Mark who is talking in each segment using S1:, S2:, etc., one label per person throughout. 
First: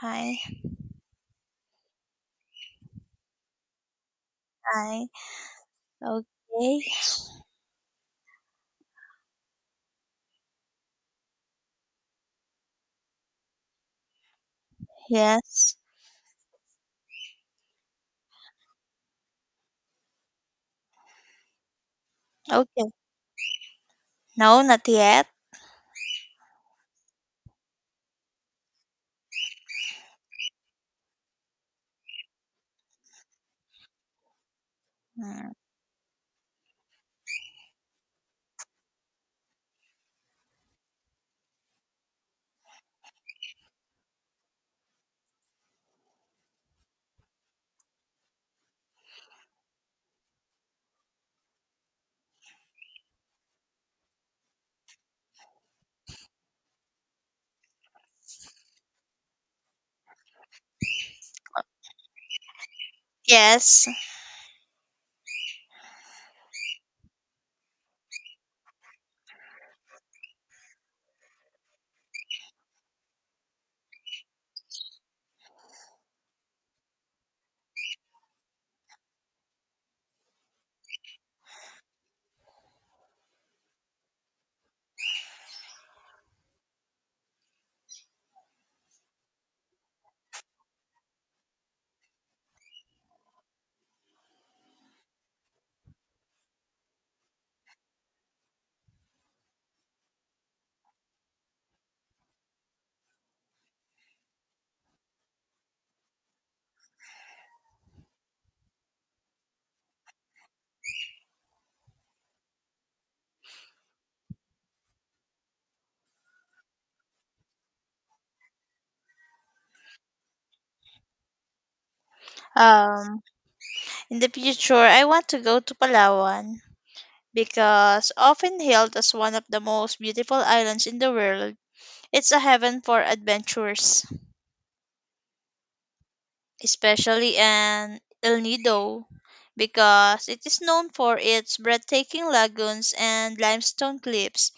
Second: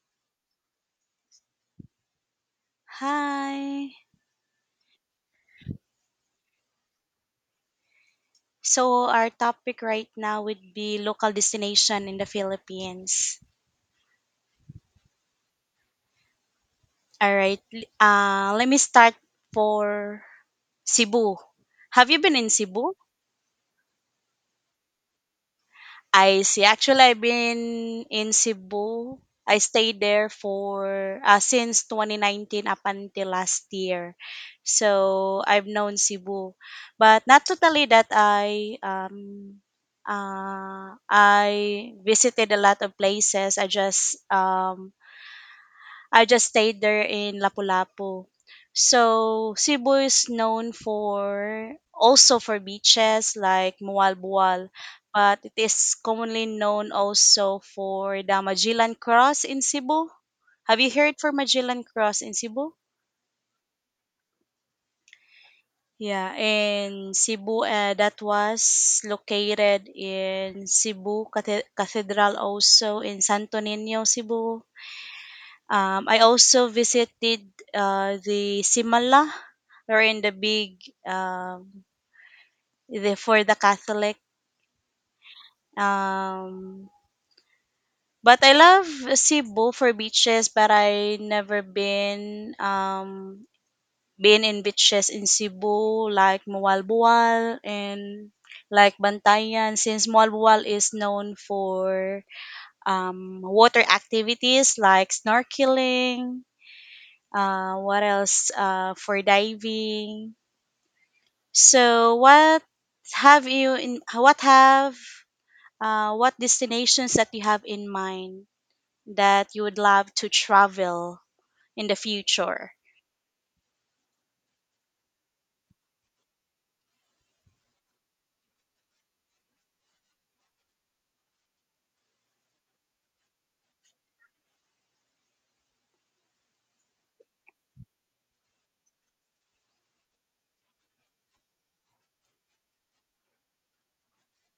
S1: Hi,
S2: Hi.
S1: hi. Okay.
S2: So our topic right now would be local destination in the Philippines.
S1: Yes.
S2: All right. Let me start for Cebu. Have you been in
S1: Okay.
S2: Cebu?
S1: No, not yet.
S2: I see. Actually, I've been in Cebu. I stayed there for since 2019 up until last year. So
S1: Mm.
S2: I've known Cebu, but not totally that I visited a lot of places. I just stayed there in Lapu-Lapu. So Cebu is known for, also, for beaches like Mualbual, but it is commonly known also for the Magellan Cross in Cebu. Have you heard for Magellan Cross in Cebu?
S1: Yes.
S2: Yeah, in Cebu, that was located in Cebu Cathedral, also in Santo Niño, Cebu. I also visited the Simala, wherein the big, um the, for the Catholic. Um but I love Cebu for beaches, but I never been in beaches in Cebu like Mualbual and like Bantayan, since Mualbual is known for water activities like snorkeling, what else, for diving. So have you in what have what destinations that you have in mind that you would love to travel in the future?
S1: Um, in the future, I want to go to Palawan because often hailed as one of the most beautiful islands in the world, it's a heaven for adventurers, especially in El Nido, because it is known for its breathtaking lagoons and limestone cliffs.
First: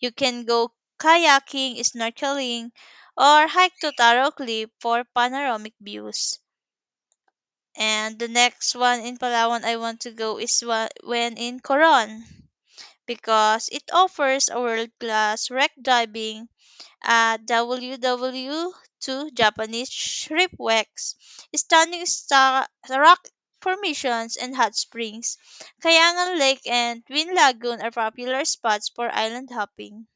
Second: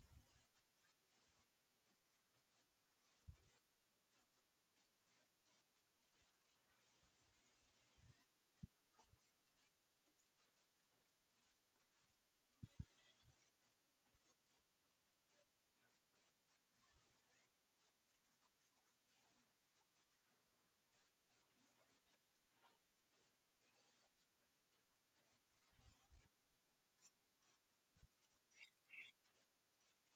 S1: You can go kayaking, snorkeling, or hike to Taro Cliff for panoramic views. And the next one in Palawan I want to go is when in Coron, because it offers a world-class wreck diving at WWII Japanese shipwrecks, stunning rock formations, and hot springs. Kayangan Lake and Twin Lagoon are popular spots for island hopping.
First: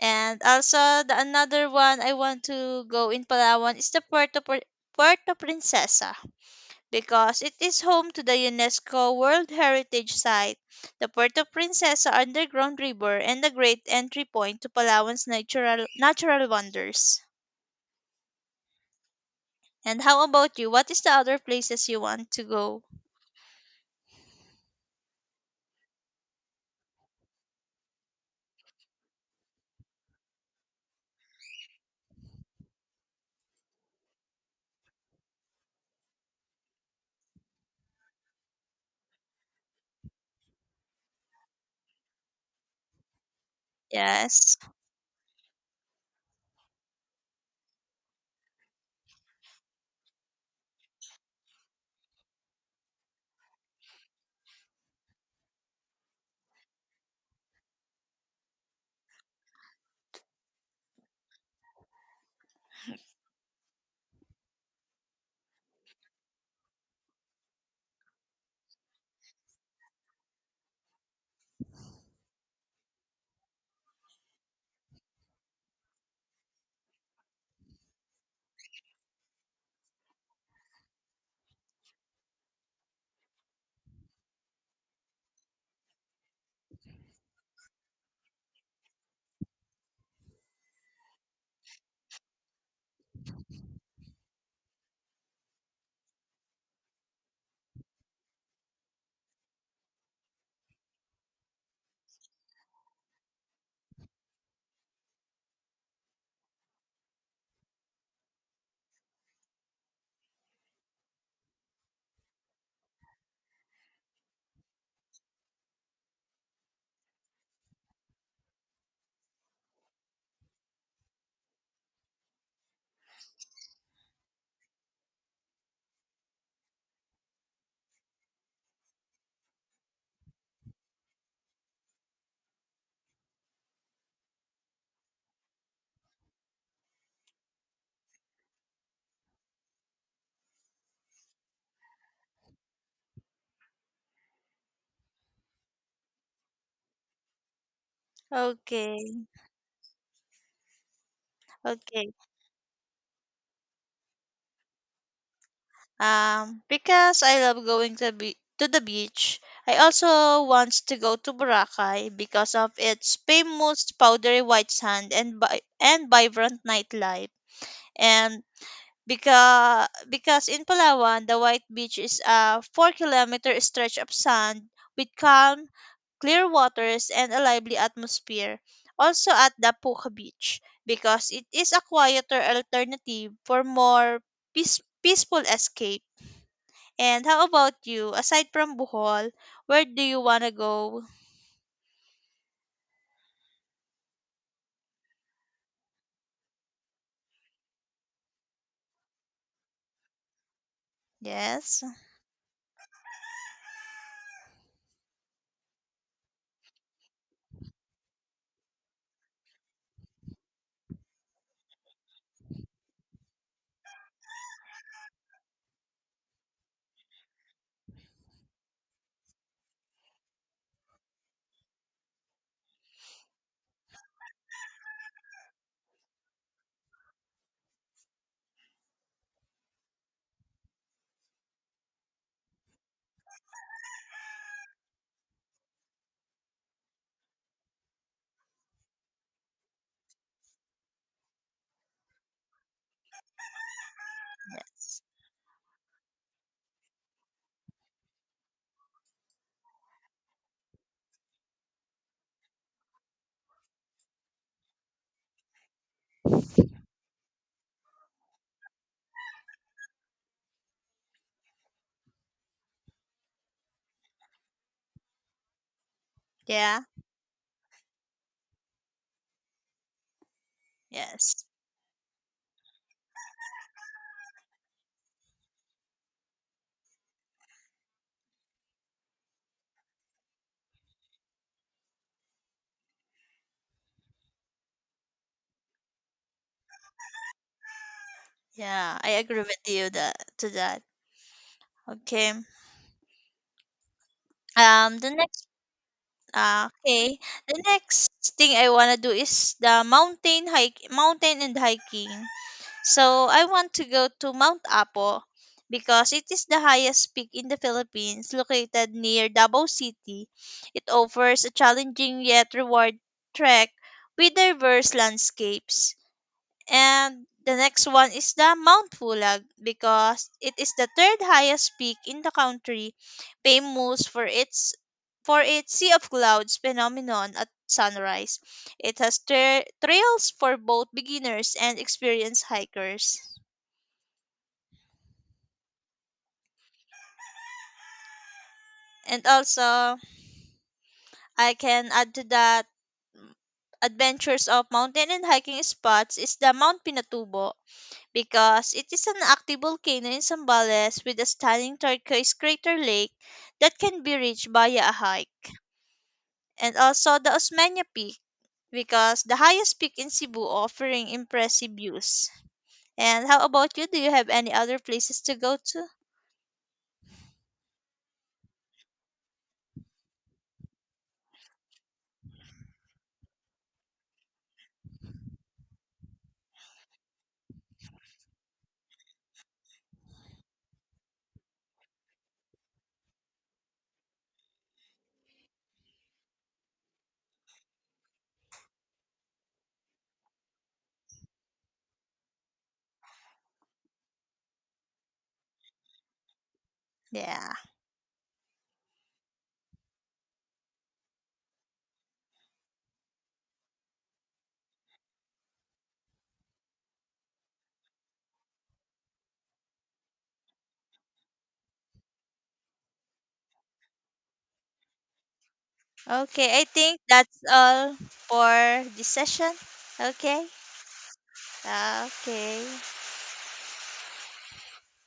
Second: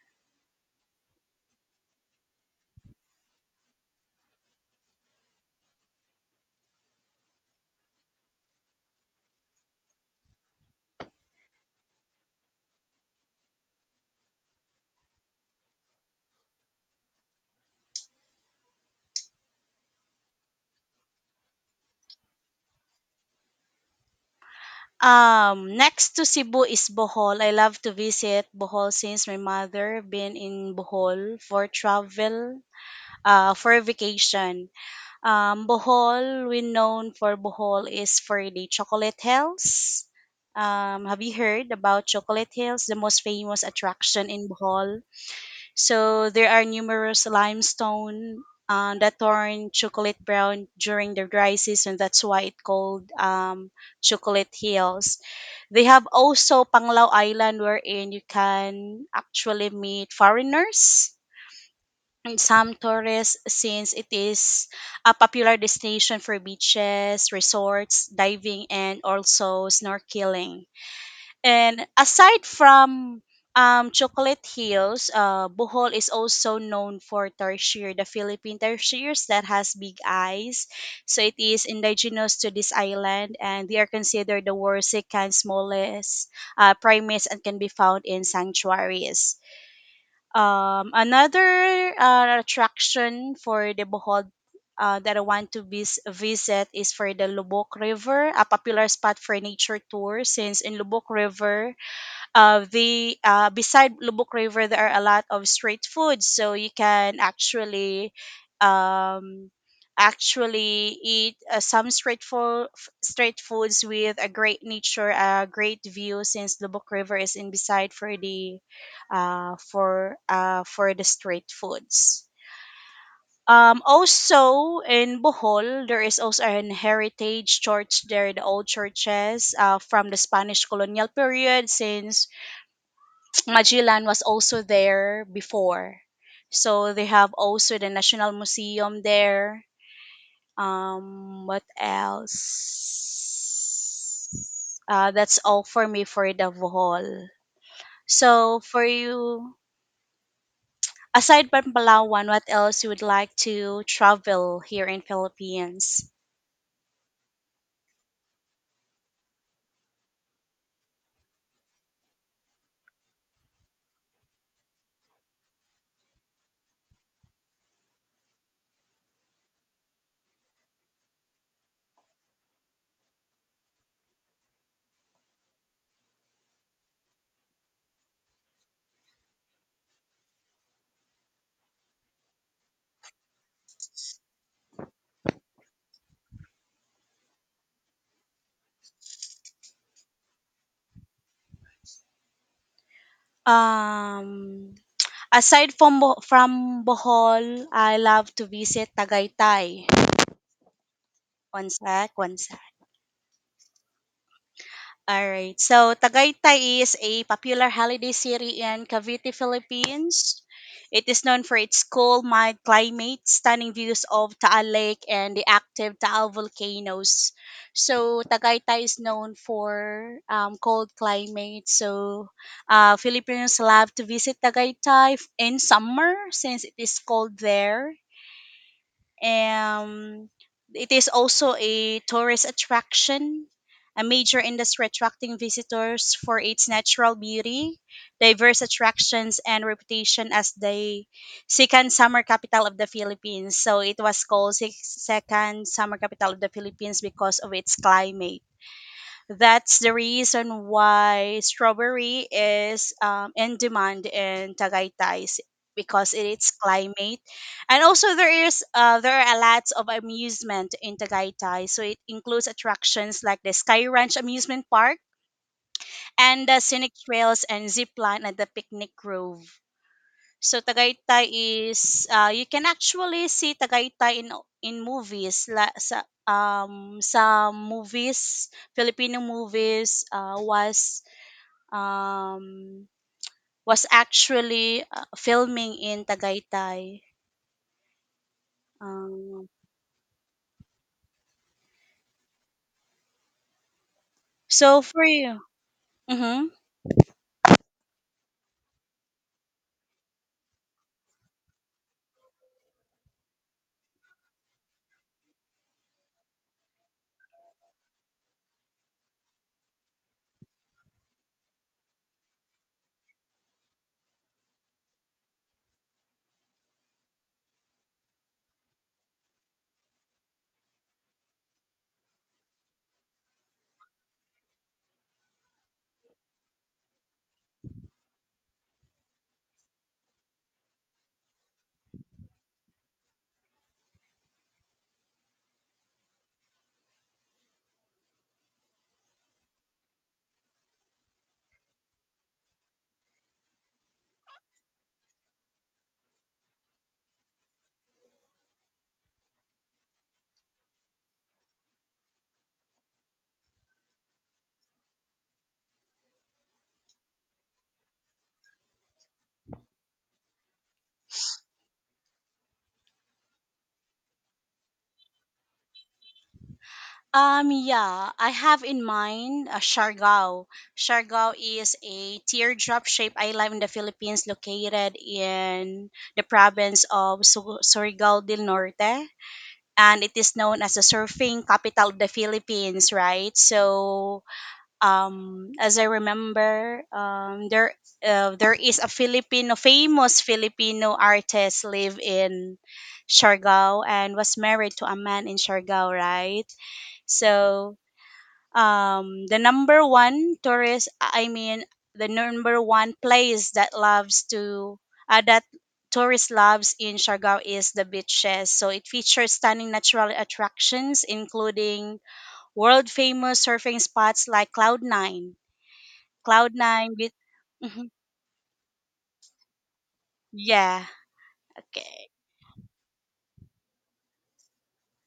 S1: And also the another one I want to go in Palawan is the Puerto Princesa, because it is home to the UNESCO World Heritage Site, the Puerto Princesa Underground River, and a great entry point to Palawan's natural wonders. And how about you? What is the other places you want to go?
S2: Next to Cebu is Bohol. I love to visit Bohol since my mother been in Bohol for travel, for vacation. Bohol, we known for Bohol is for the chocolate hills. Have you heard about Chocolate Hills, the most famous attraction in
S1: Yes.
S2: Bohol? So there are numerous limestone, that turn chocolate brown during the dry season. That's why it called, chocolate hills. They have also Panglao Island, wherein you can actually meet foreigners and some tourists since it is a popular destination for beaches, resorts, diving, and also snorkeling. And aside from, Chocolate Hills, Bohol is also known for tarsier, the Philippine tarsiers that has big eyes. So it is indigenous to this island, and they are considered the Warsican smallest primates and can be found in sanctuaries. Another attraction for the Bohol that I want to visit is for the Lubok River, a popular spot for nature tours. Since in Lubok River, the beside Lubuk River, there are a lot of street foods, so you can actually, um, actually eat some street foods with a great nature, a great view, since Lubuk River is in beside for the, for the street foods. Also in Bohol, there is also an heritage church there, the old churches, from the Spanish colonial period, since Magellan was also there before. So they have also the National Museum there. What else? That's all for me for the Bohol. So for
S1: Okay.
S2: you, aside from
S1: Okay.
S2: Palawan, what else you would like to travel here in Philippines?
S1: Because I love going to be to the beach, I also want to go to Boracay because of its famous powdery white sand and and vibrant nightlife. And because in Palawan, the White Beach is a 4-kilometer stretch of sand with calm, clear waters and a lively atmosphere. Also at the Puka Beach, because it is a quieter alternative for more peaceful escape. And how about you? Aside from Bohol, where do you want to go?
S2: Um, Aside from Bohol, I love to visit Tagaytay. One
S1: Yes.
S2: sec, one sec. Alright. So Tagaytay is a popular holiday city in Cavite, Philippines. It is known for its cool, mild climate, stunning views of Taal Lake, and the active Taal volcanoes. So Tagaytay is known for, cold climate. So Filipinos love to visit in summer since it is cold there. Um, it is also a tourist attraction, a major industry attracting visitors for its natural beauty, diverse attractions, and reputation as the second summer capital of the Philippines. So it was called second summer capital of the Philippines because of its climate. That's the reason why strawberry is, in demand in Tagaytay because it's climate, and also there are a lots of amusement in Tagaytay. So it includes attractions like the Sky Ranch amusement park and the
S1: Yeah.
S2: scenic trails and zip line at the picnic grove. So Tagaytay
S1: Yes.
S2: is, you can actually see Tagaytay in movies la, sa, some movies, Filipino movies, um was actually, filming in Tagaytay.
S1: Yeah, I agree
S2: Um,
S1: with you that to that. Okay.
S2: so for
S1: The
S2: you,
S1: next
S2: mhm.
S1: Ah, okay. The next thing I want to do is the mountain and hiking. So I want to go to Mount Apo because it is the highest peak in the Philippines, located near Davao City. It offers a challenging yet reward trek with diverse landscapes. And the next one is the Mount Pulag because it is the third highest peak in the country, famous for its sea of clouds phenomenon at sunrise. It has trails for both beginners and experienced hikers. And also, I can add to that adventures of mountain and hiking spots is the Mount Pinatubo because it is an active volcano in Zambales with a stunning turquoise crater lake that can be reached via a hike, and also the Osmeña Peak because the highest peak in Cebu offering impressive views. And how about you? Do you have any other places to go to?
S2: Yeah, I have in mind, Siargao. Siargao is a teardrop-shaped island in the Philippines located in the province of Surigao del Norte. And it is known as the surfing capital of the Philippines, right? So, as I remember, there, there is a Filipino famous Filipino artist live in Siargao and was married to a man in Siargao, right?
S1: Yeah.
S2: So, um the number one tourist i mean the number one place that loves to that tourist loves in Siargao is the beaches. So it features stunning natural attractions including world famous surfing spots like Cloud 9, Cloud
S1: Okay, I
S2: 9
S1: think
S2: with
S1: that's
S2: mhm.
S1: all for this session. Okay.
S2: Yeah, okay.
S1: Okay.